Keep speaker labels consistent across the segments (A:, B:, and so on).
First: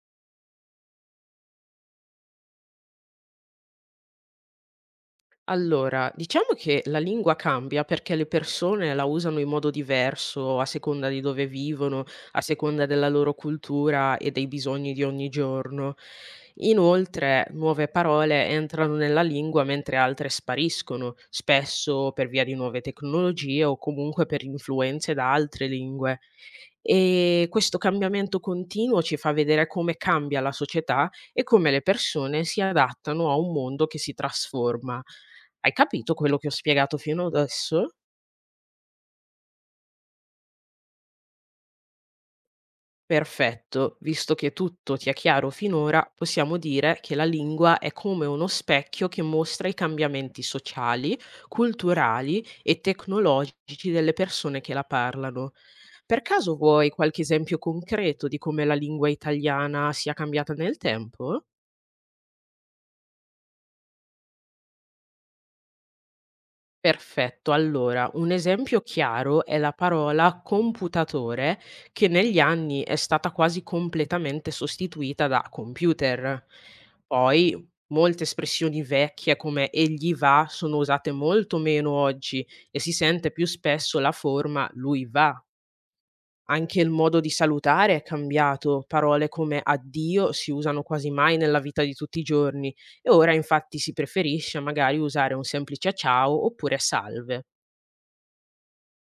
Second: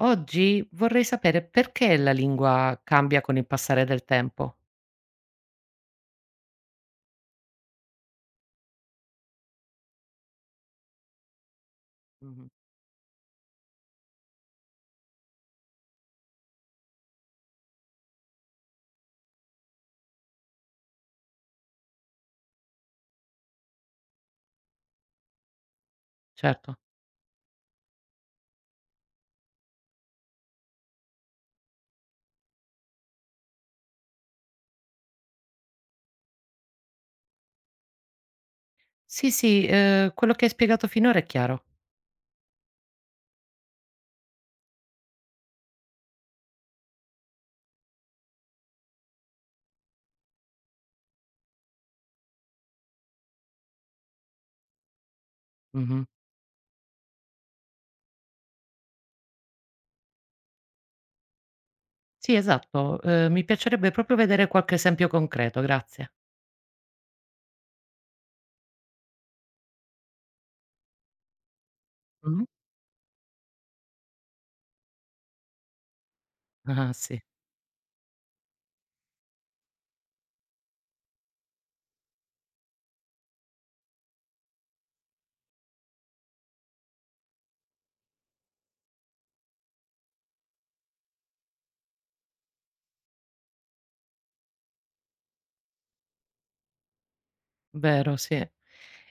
A: Oggi vorrei sapere perché la lingua cambia con il passare del tempo.
B: Allora, diciamo che la lingua cambia perché le persone la usano in modo diverso a seconda di dove vivono, a
A: Mh-mh.
B: seconda della loro cultura e dei bisogni di ogni giorno. Inoltre, nuove parole entrano nella lingua mentre altre spariscono, spesso per via di nuove tecnologie o comunque per influenze da altre lingue.
A: Certo.
B: E questo cambiamento continuo ci fa vedere come cambia la società e come le persone si adattano a un mondo che si trasforma. Hai capito quello che ho spiegato fino adesso?
A: Sì, Quello che hai spiegato finora è chiaro.
B: Perfetto, visto che tutto ti è chiaro finora, possiamo dire che la lingua è come uno specchio che mostra i cambiamenti sociali, culturali e tecnologici delle persone che la parlano.
A: Mh-mh.
B: Per caso vuoi qualche esempio concreto di come la lingua italiana sia cambiata nel tempo?
A: Sì, esatto. Mi piacerebbe proprio vedere qualche esempio concreto, grazie.
B: Perfetto, allora un esempio chiaro è la parola computatore che negli
A: Mh-mh.
B: anni è stata quasi completamente sostituita da computer.
A: Ah, sì.
B: Poi molte espressioni vecchie come egli va sono usate molto meno oggi e si sente più spesso la forma lui va. Anche il modo di salutare è cambiato, parole come addio si usano quasi mai nella vita di tutti i giorni e ora infatti si preferisce magari usare un semplice ciao oppure salve.
A: Vero, sì.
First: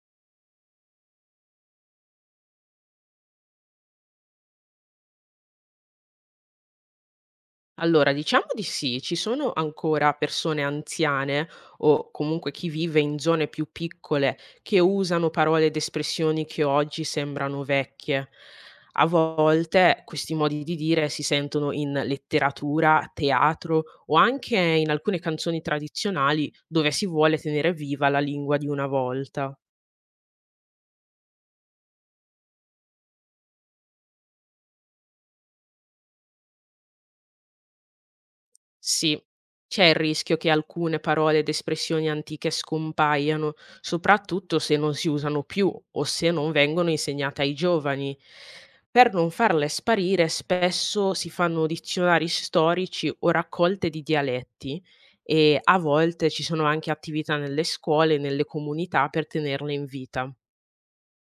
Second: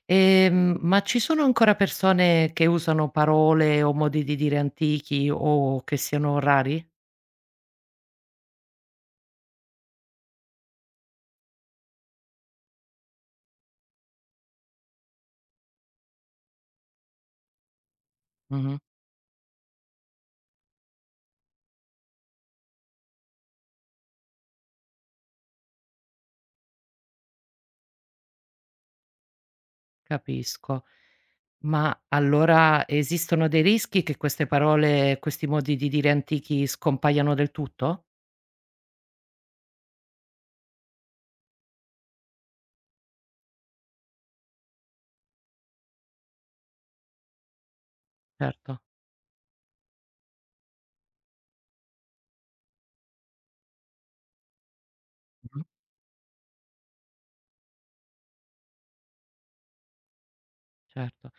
A: Ma ci sono ancora persone che usano parole o modi di dire antichi o che siano rari?
B: Allora, diciamo di sì, ci sono ancora persone anziane o comunque chi vive in zone più piccole che usano parole ed espressioni che oggi sembrano vecchie.
A: Mh-mh.
B: A volte questi modi di dire si sentono in letteratura, teatro o anche in alcune canzoni tradizionali dove si vuole tenere viva la lingua di una volta.
A: Capisco. Ma allora esistono dei rischi che queste parole, questi modi di dire antichi scompaiano del tutto?
B: Sì, c'è il rischio che alcune parole ed espressioni antiche scompaiano, soprattutto se non si usano più o se non vengono insegnate ai giovani.
A: Certo,
B: Per non farle sparire, spesso si fanno dizionari storici o raccolte di dialetti e
A: mh-mh,
B: a volte ci sono anche attività nelle scuole e nelle comunità per tenerle in vita.
A: certo.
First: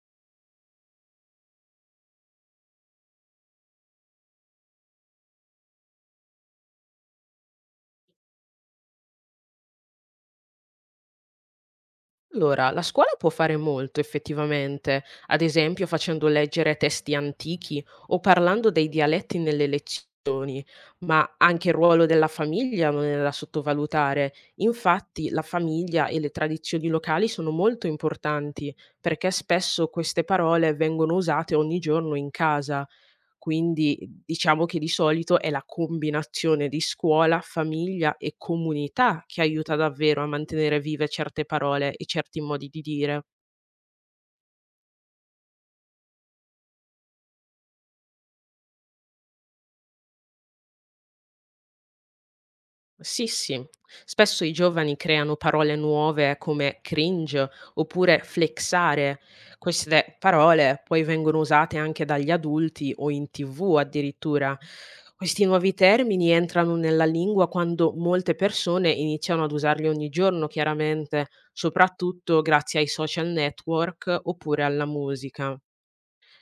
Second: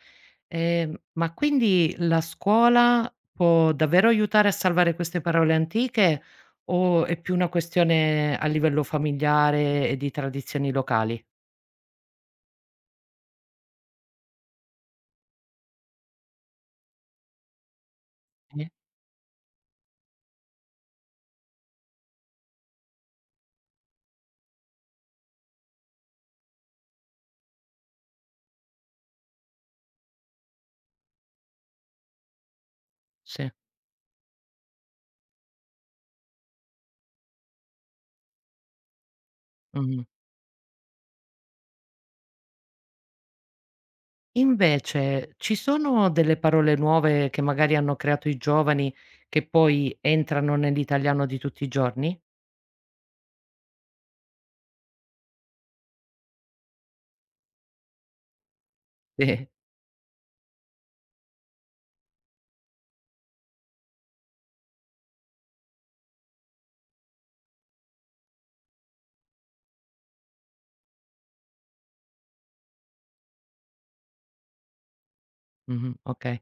A: Ma quindi la scuola può davvero aiutare a salvare queste parole antiche o è più una questione a livello familiare e di tradizioni locali?
B: Allora, la scuola può fare molto effettivamente, ad esempio facendo leggere testi antichi o parlando
A: Sì?
B: dei dialetti nelle lezioni, ma anche il ruolo della famiglia non è da sottovalutare. Infatti, la famiglia e le tradizioni locali sono molto importanti perché spesso queste parole vengono usate ogni giorno in casa.
A: Sì.
B: Quindi diciamo che di solito è la combinazione di scuola, famiglia e comunità che aiuta
A: Mh-mh.
B: davvero a mantenere vive certe parole e certi modi di dire.
A: Invece ci sono delle parole nuove che magari hanno creato i giovani che poi entrano nell'italiano di tutti i giorni?
B: Sì, sì. Spesso i giovani creano parole nuove come cringe oppure flexare.
A: Sì.
B: Queste parole poi vengono usate anche dagli adulti o in TV addirittura. Questi nuovi termini entrano nella lingua quando molte persone iniziano ad usarli ogni giorno, chiaramente, soprattutto grazie ai social network oppure alla musica.
A: Mh-mh, okay,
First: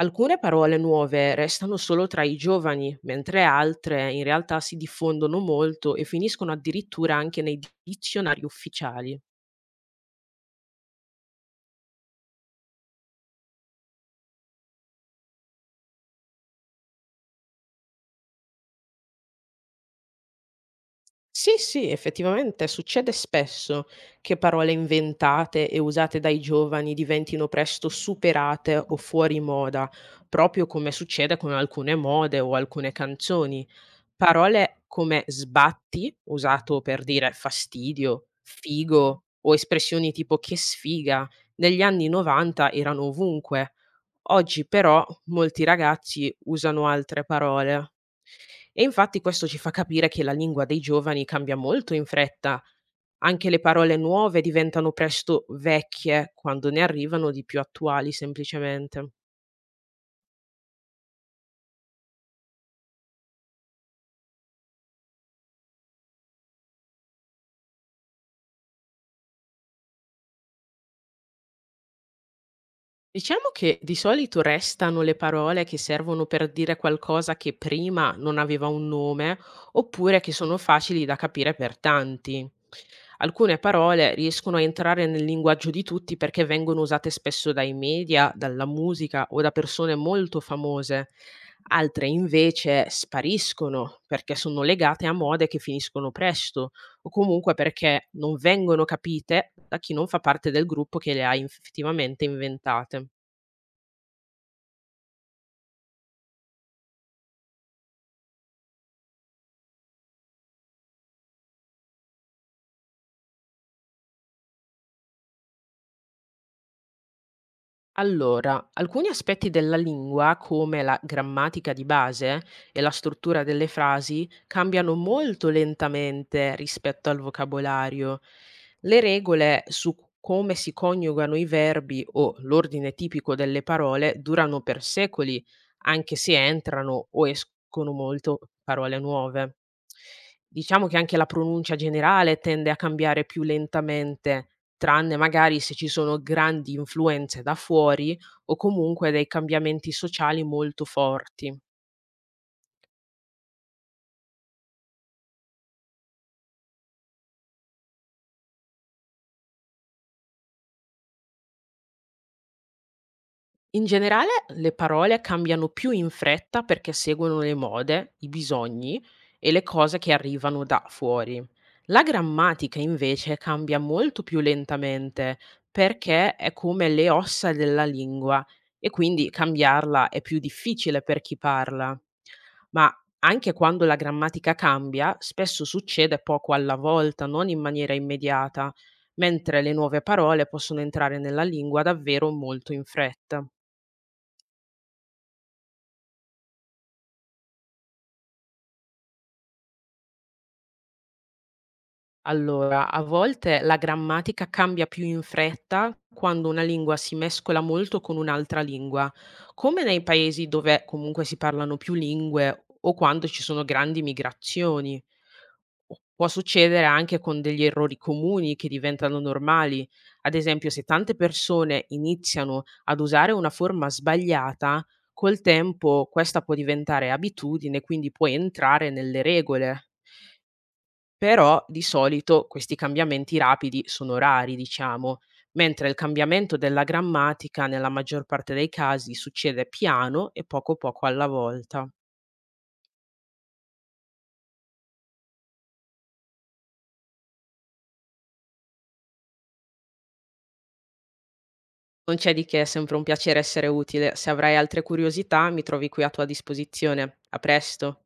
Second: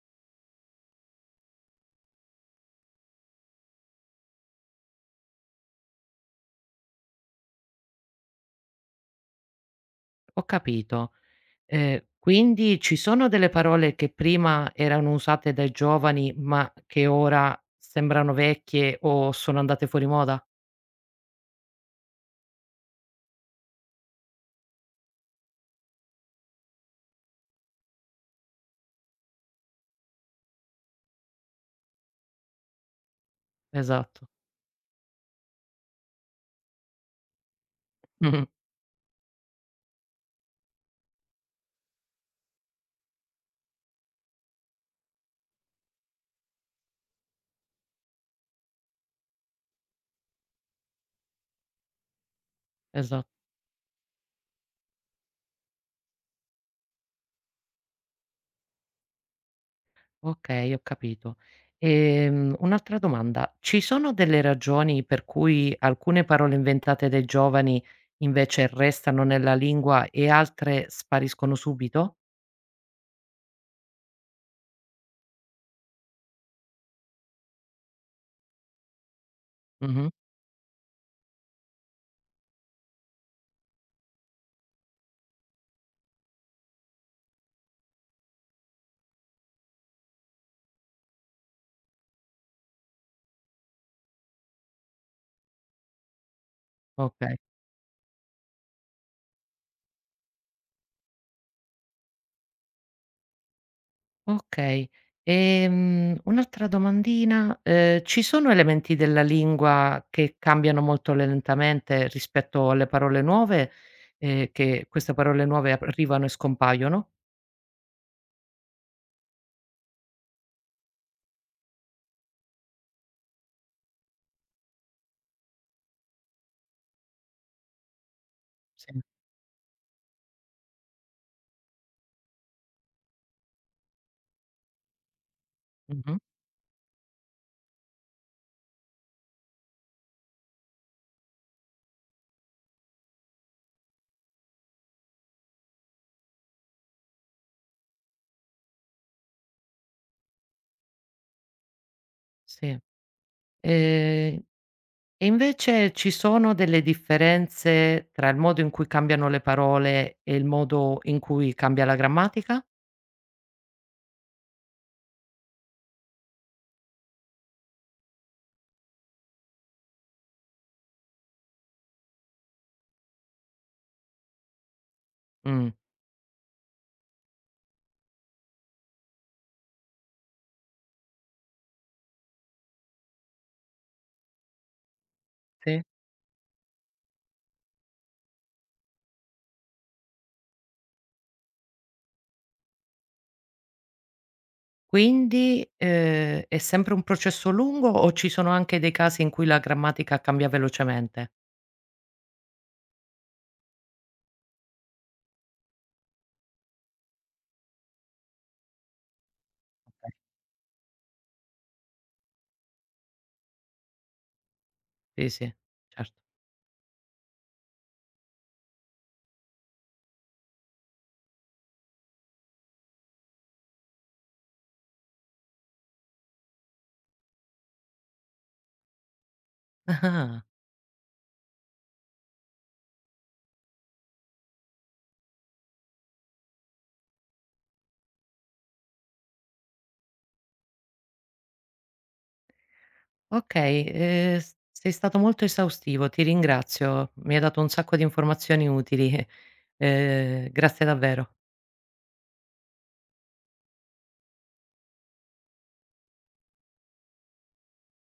B: Alcune parole nuove restano solo tra i giovani, mentre altre in realtà si diffondono molto e finiscono addirittura anche nei dizionari ufficiali.
A: ho capito. Quindi ci sono delle parole che prima erano usate dai giovani, ma che ora sembrano vecchie o sono andate fuori moda?
B: Sì, sì, effettivamente succede spesso che parole inventate e usate dai giovani diventino presto superate o fuori moda, proprio come succede con alcune mode o alcune canzoni.
A: Esatto.
B: Parole come sbatti, usato per dire fastidio,
A: Mh-mh,
B: figo o espressioni tipo che sfiga, negli anni 90 erano ovunque. Oggi però molti ragazzi usano altre parole. E infatti questo ci fa capire che la lingua dei giovani cambia molto in fretta,
A: esa
B: anche le parole nuove diventano presto vecchie quando ne arrivano di più attuali semplicemente.
A: okay, ho capito. Un'altra domanda: ci sono delle ragioni per cui alcune parole inventate dai giovani invece restano nella lingua e altre spariscono subito?
B: Diciamo che di solito restano le parole che servono per dire qualcosa che prima non aveva un nome,
A: Mh-mh,
B: oppure che sono facili da capire per tanti. Alcune parole riescono a entrare nel linguaggio di tutti perché vengono usate spesso dai media, dalla musica o da persone molto famose. Altre invece spariscono perché sono legate a mode che finiscono presto o
A: okay.
B: comunque perché non vengono capite da chi non fa parte del gruppo che le ha effettivamente inventate.
A: Okay. Un'altra domandina: ci sono elementi della lingua che cambiano molto lentamente rispetto alle parole nuove, che queste parole nuove ap arrivano e scompaiono?
B: Allora, alcuni aspetti della lingua, come la grammatica di base e la struttura delle frasi, cambiano molto lentamente rispetto al vocabolario. Le
A: Sì.
B: regole su come si coniugano i verbi o l'ordine tipico delle parole durano per secoli, anche
A: Mh-mh,
B: se entrano o escono molto parole nuove. Diciamo che anche la pronuncia generale tende a cambiare più lentamente, tranne magari se ci sono grandi influenze da fuori o comunque dei cambiamenti sociali molto forti.
A: sì. Ehm, e invece ci sono delle differenze tra il modo in cui cambiano le parole e il modo in cui cambia la grammatica?
B: In generale le parole cambiano più in fretta perché seguono le mode, i bisogni e le cose che arrivano da fuori. La grammatica invece cambia molto più lentamente
A: Mh.
B: perché è come le ossa della lingua e quindi cambiarla è più difficile per chi parla. Ma anche quando la grammatica cambia, spesso
A: Sì.
B: succede poco alla volta, non in maniera immediata, mentre le nuove parole possono entrare nella lingua davvero molto in fretta.
A: Quindi, è sempre un processo lungo o ci sono anche dei casi in cui la grammatica cambia velocemente?
B: Allora, a volte la grammatica cambia più in fretta quando una lingua si mescola molto con un'altra lingua, come nei
A: Okay.
B: paesi dove comunque si parlano più lingue o quando ci sono grandi migrazioni.
A: Sì, sì, certo.
B: Può succedere anche con degli errori comuni che diventano normali. Ad esempio, se tante persone iniziano ad usare una forma sbagliata, col tempo questa può diventare abitudine, quindi può entrare nelle regole.
A: Ah-ah.
B: Però di solito questi cambiamenti rapidi sono rari, diciamo, mentre il cambiamento della grammatica nella maggior parte dei casi succede piano e poco poco alla volta.
A: Okay, s sei stato molto esaustivo, ti ringrazio. Mi hai dato un sacco di informazioni utili. Grazie davvero.
B: Non c'è di che, è sempre un piacere essere utile. Se avrai altre curiosità, mi trovi qui a tua disposizione. A presto.